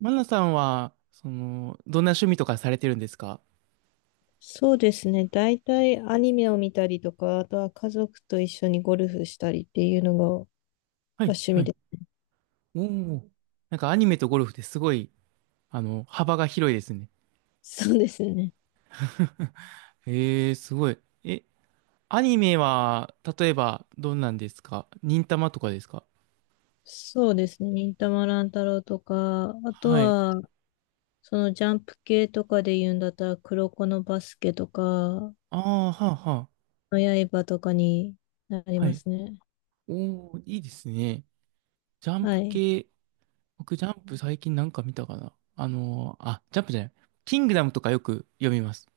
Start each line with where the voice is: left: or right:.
right: マナさんは、どんな趣味とかされてるんですか？
left: そうですね。大体アニメを見たりとか、あとは家族と一緒にゴルフしたりっていうのが
right: はい、
left: 趣
right: は
left: 味
right: い。
left: で
right: おお。なんかアニメとゴルフってすごい、幅が広いですね。
left: す。そうですね。
right: へえ、すごい。え、アニメは、例えば、どんなんですか？忍たまとかですか？
left: そうですね。忍たま乱太郎とか、あと
right: はい。
left: は、そのジャンプ系とかで言うんだったら、黒子のバスケとか、の
right: ああ、はあ、は
left: 刃とかになり
right: あ。は
left: ま
right: い。
left: すね。
right: おお、いいですね。ジャン
left: は
right: プ
left: い。
right: 系、僕ジャンプ最近なんか見たかなあ、ジャンプじゃない。キングダムとかよく読みます。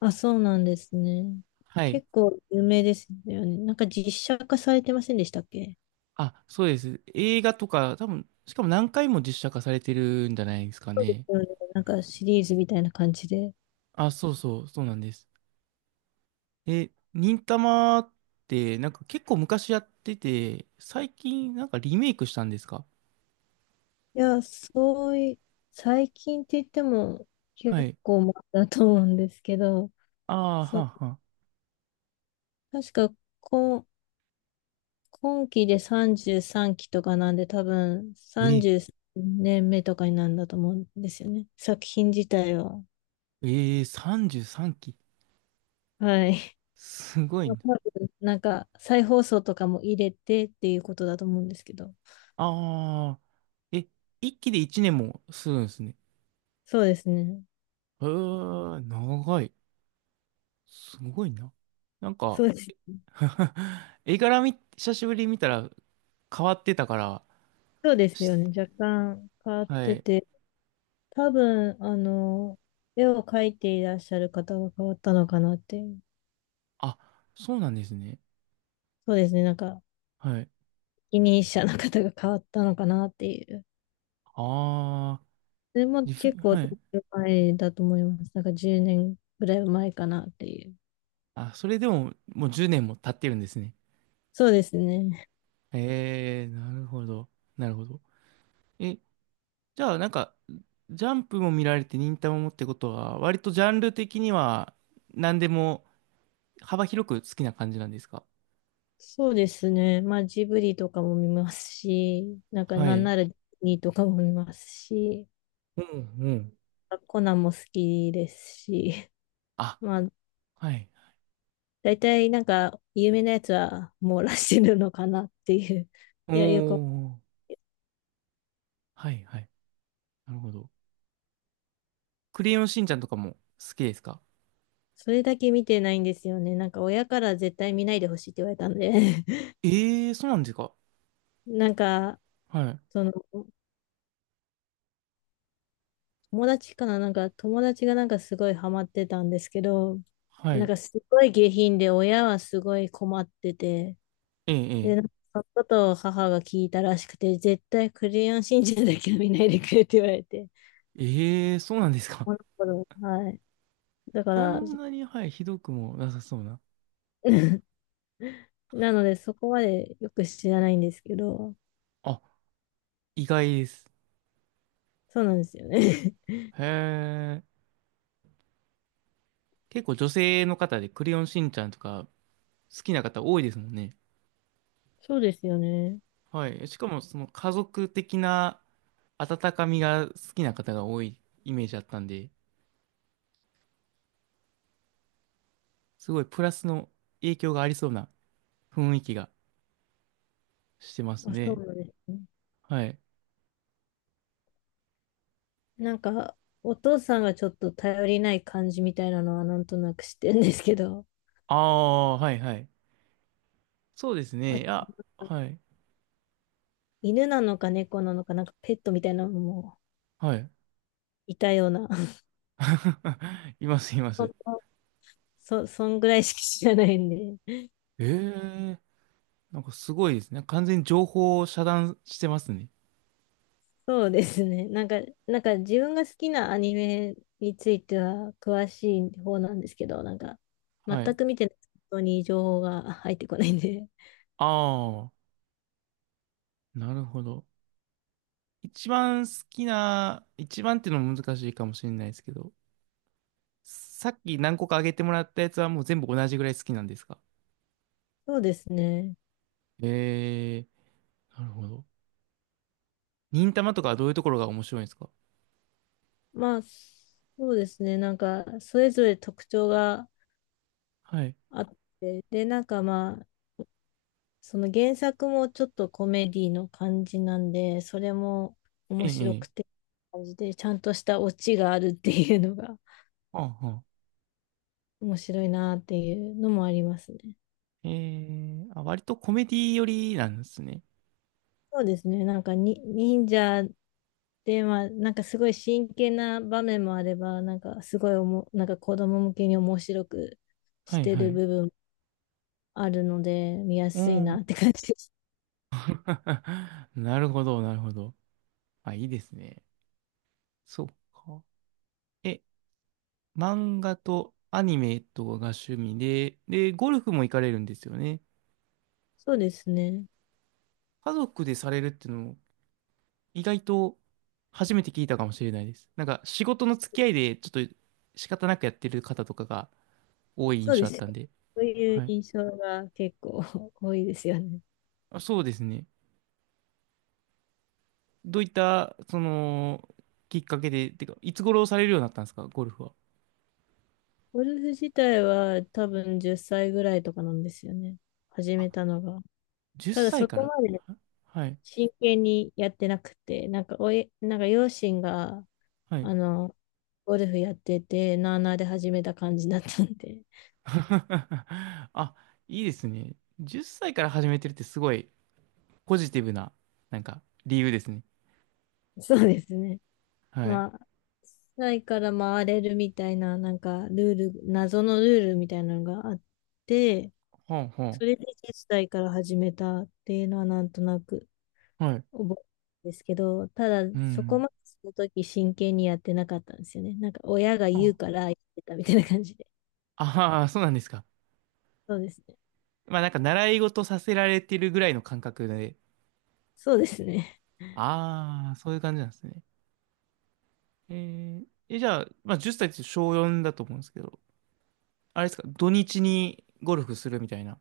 left: あ、そうなんですね。
right: はい。
left: 結構有名ですよね。なんか実写化されてませんでしたっけ？
right: あ、そうです。映画とか、多分、しかも何回も実写化されてるんじゃないですか
left: そうで
right: ね。
left: すよね。なんかシリーズみたいな感じで。
right: あ、そうそう、そうなんです。え、忍たまって、なんか結構昔やってて、最近なんかリメイクしたんですか？
left: いや、そうい、最近って言っても
right: は
left: 結
right: い。
left: 構前だと思うんですけど、
right: ああ、
left: そ
right: は
left: う、
right: あ、はあ。
left: 確か今、今期で33期とかなんで多分
right: え、
left: 33年目とかになるんだと思うんですよね。作品自体は。
right: 33期。
left: はい。
right: すごいな。
left: まあ多分なんか再放送とかも入れてっていうことだと思うんですけど。
right: ああ、え、1期で1年もするんですね。
left: そうですね。
right: えー、長い。すごいな。なんか、
left: そうです。
right: 絵柄み、久しぶりに見たら、変わってたから、
left: そうですよね。若干変わっ
right: は
left: て
right: い。
left: て。多分、絵を描いていらっしゃる方が変わったのかなっていう。
right: あ、そうなんですね。
left: そうですね、なんか、
right: はい。
left: 一人者の方が変わったのかなっていう。
right: ああ、
left: でも
right: リフ、
left: 結構
right: はい。
left: 前だと思います。なんか10年ぐらい前かなっていう。
right: あ、それでも、もう10年も経ってるんですね。
left: そうですね。
right: ええ、なるほど。なるほど。え、じゃあ、なんか、ジャンプも見られて、忍たまもってことは、割とジャンル的には、何でも幅広く好きな感じなんですか？
left: そうですね。まあ、ジブリとかも見ますし、なんか、
right: は
left: なん
right: い。
left: ならディズニーとかも見ますし、
right: うんうん。
left: コナンも好きですし、
right: あ、
left: まあ、
right: はい。
left: 大体なんか、有名なやつは網羅してるのかなっていう。
right: お
left: いや、よく
right: ー、はいはい。なるほど。クレヨンしんちゃんとかも好きですか？
left: それだけ見てないんですよね。なんか親から絶対見ないでほしいって言われたんで
right: ええー、そうなんですか？
left: なんか、
right: はい。
left: その、友達かななんか友達がなんかすごいハマってたんですけど、
right: は
left: なん
right: い。
left: かすごい下品で親はすごい困ってて、
right: ええ、え
left: で、なんか
right: え。
left: そのことを母が聞いたらしくて、絶対クレヨンしんちゃんだけは見ないでくれって言われて、
right: ええ、そうなんですか。
left: この頃、はい。だか
right: そ
left: ら、
right: んなに、はい、ひどくもなさそうな。
left: なのでそこまでよく知らないんですけど、
right: あ、意外です。
left: そうなんですよね。
right: へえ。結構女性の方でクレヨンしんちゃんとか好きな方多いですもんね。
left: そうですよね。
right: はい。しかも、その家族的な温かみが好きな方が多いイメージだったんで、すごいプラスの影響がありそうな雰囲気がしてます
left: あ、そ
right: ね。
left: うなんですね。
right: はい。
left: なんか、お父さんがちょっと頼りない感じみたいなのはなんとなく知ってるんですけど、
right: ああ、はい、はい。そうです
left: あ
right: ね。い
left: と、
right: や、はい。
left: 犬なのか猫なのか、なんかペットみたいなのも
right: はい。
left: いたような、
right: います、いま
left: そん
right: す。
left: なそんぐらいしか知らないんで。
right: ええ、なんかすごいですね。完全に情報を遮断してますね。
left: そうですね。なんか自分が好きなアニメについては詳しい方なんですけど、なんか、全
right: はい。
left: く見てない人に情報が入ってこないんで。
right: ああ、なるほど。一番好きな、一番っていうのも難しいかもしれないですけど、さっき何個か挙げてもらったやつはもう全部同じぐらい好きなんですか？
left: そうですね。
right: ええー、なるほど。忍たまとかはどういうところが面白いんですか？
left: まあ、そうですね。なんか、それぞれ特徴が
right: はい。
left: あって、で、なんかまあ、その原作もちょっとコメディの感じなんで、それも
right: え
left: 面
right: え、
left: 白
right: ええ。
left: くて、感じで、ちゃんとしたオチがあるっていうのが
right: はあ、はあ。
left: 面白いなっていうのもありますね。
right: ええ、あ、割とコメディ寄りなんですね。
left: そうですね、なんかに忍者で、まあ、なんかすごい真剣な場面もあれば、なんかすごいなんか子供向けに面白く
right: は
left: し
right: い、
left: て
right: は
left: る
right: い。
left: 部分あるので、見や
right: う
left: すいな
right: ん。
left: って感じです。
right: なるほど、なるほど。あ、いいですね。そうか。え、漫画とアニメとかが趣味で、ゴルフも行かれるんですよね。
left: そうですね。
right: 家族でされるっていうのも意外と初めて聞いたかもしれないです。なんか仕事の付き合いでちょっと仕方なくやってる方とかが多い印
left: そう
right: 象
left: で
right: あっ
left: すよ。
right: たんで。
left: そういう
right: はい。
left: 印象が結構 多いですよね。
right: あ、そうですね。どういった、きっかけで、てか、いつ頃されるようになったんですか、ゴルフは。
left: ゴルフ自体は多分10歳ぐらいとかなんですよね。始
right: あ、
left: めたのが。
right: 10
left: ただ
right: 歳
left: そ
right: か
left: こ
right: ら。
left: まで
right: はい。
left: 真剣にやってなくて、なんかなんか両親が、
right: はい。
left: あの、ゴルフやってて、なあなあで始めた感じだったんで。
right: あ、いいですね。10歳から始めてるってすごいポジティブな、なんか、理由ですね。
left: そうですね。
right: はい。
left: まあ、歳から回れるみたいな、なんかルール、謎のルールみたいなのがあって、
right: ほうほ
left: それで1さ代から始めたっていうのはなんとなく
right: う。はい。
left: 覚えてるんですけど、ただ
right: う
left: そこ
right: ん。
left: までその時真剣にやってなかったんですよね。なんか親が言う
right: あ
left: からやってたみたいな感じで。
right: あー、そうなんですか。
left: そうですね。
right: まあ、なんか、習い事させられてるぐらいの感覚で。
left: そうですね。
right: ああ、そういう感じなんですね。えー、え、じゃあ、まあ、10歳っさいって小4だと思うんですけど、あれですか、土日にゴルフするみたいな。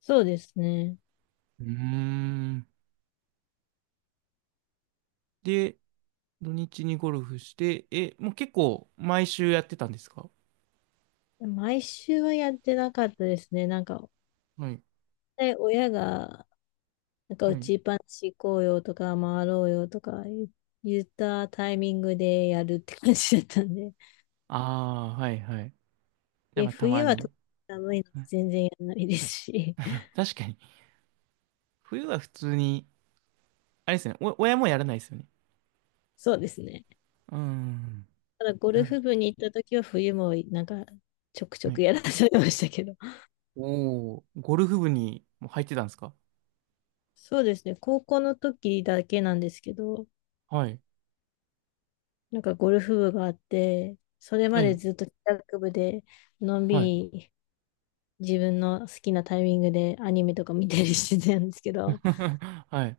left: そうですね。
right: うーん。で、土日にゴルフして、え、もう結構毎週やってたんですか？
left: 毎週はやってなかったですね。なんか、
right: はい。
left: で親が、なんか
right: は
left: 打
right: い。
left: ちっぱなし行こうよとか回ろうよとか言ったタイミングでやるって感じだったんで。
right: ああ、はいはい。じゃあ
left: で、
right: まあたま
left: 冬は特
right: に。
left: に寒いの で
right: はい、
left: 全然やらないですし。
right: 確かに冬は普通に、あれですね、お親もやらないですよね。
left: そうですね。
right: うーん。
left: ただゴル
right: なる。
left: フ部に行った時は冬もなんかちょくち
right: は
left: ょ
right: い。
left: くやらされましたけど。
right: おお、ゴルフ部にも入ってたんですか？
left: そうですね。高校の時だけなんですけど、
right: はい。
left: なんかゴルフ部があって、それ
right: え
left: まで
right: え、
left: ずっと帰宅部でのんび
right: はい。
left: り自分の好きなタイミングでアニメとか見たりしてたんですけど、
right: はい。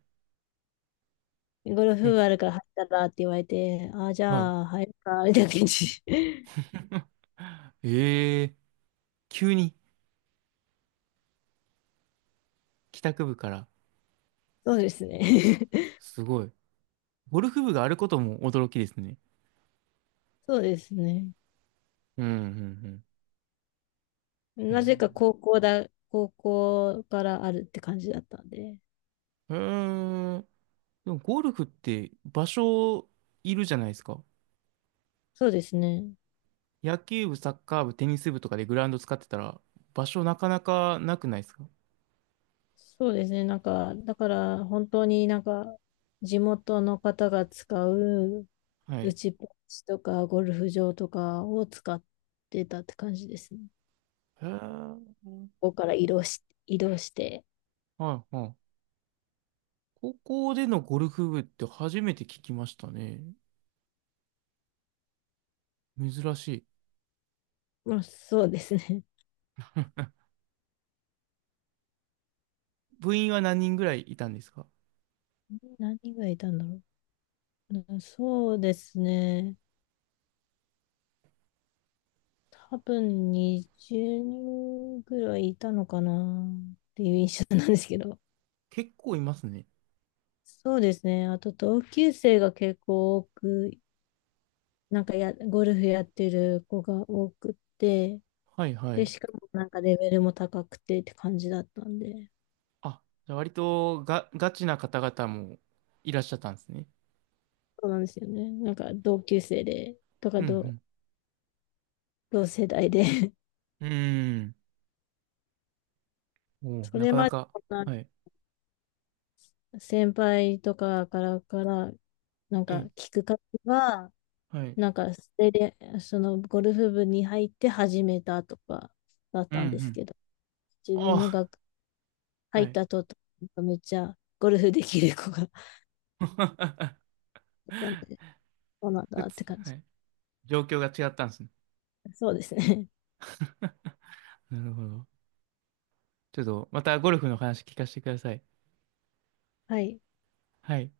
left: ゴルフ
right: え、
left: 部あるから入ったらって言われて、ああ、じ
right: はい。
left: ゃあ入るか、みたいな感じ。
right: ええ、急に帰宅部から。
left: そうですね。
right: すごい。ゴルフ部があることも驚きですね。
left: そうですね。
right: うん、うん、うん。へ
left: なぜか
right: え。
left: 高校からあるって感じだったんで。
right: へえ。でもゴルフって場所いるじゃないですか。
left: そうですね。
right: 野球部、サッカー部、テニス部とかでグラウンド使ってたら場所なかなかなくないですか？
left: そうですね。なんか、だから本当になんか、地元の方が使う
right: は
left: 打
right: い。
left: ちっぱなしとかゴルフ場とかを使ってたって感じですね。
right: へー、
left: ここから移動して。
right: はいはい。高校でのゴルフ部って初めて聞きましたね。珍しい。
left: まあそうですね。
right: 部員は何人ぐらいいたんですか？
left: 何がいたんだろう。うんそうですね。多分20人ぐらいいたのかなっていう印象なんですけど。
right: 結構いますね。
left: そうですね。あと同級生が結構多くなんかや、ゴルフやってる子が多くって、
right: はいは
left: で、
right: い。
left: しかもなんかレベルも高くてって感じだったんで、
right: あ、じゃあ割とガチな方々もいらっしゃったんですね。
left: そうなんですよね。なんか同級生で、とか
right: う
left: 同、
right: ん
left: 同世代で
right: うん。うーん。おー、
left: そ
right: な
left: れ
right: かな
left: まで
right: か。
left: そん
right: はい。
left: な先輩とかから、なん
right: え
left: か
right: え、
left: 聞く方が、
right: はい。
left: なんかそれで、そのゴルフ部に入って始めたとかだっ
right: うんう
left: たんです
right: ん。
left: けど、自分の
right: あ
left: 学、
right: あ、
left: 入
right: は
left: っ
right: い。
left: たとめっちゃゴルフできる子が いたんで、そうなん
right: 普
left: だって
right: 通、
left: 感
right: は
left: じ。
right: い。状況が違ったんですね。
left: そうですね。
right: なるほど。ちょっとまたゴルフの話聞かせてください。
left: はい。
right: はい。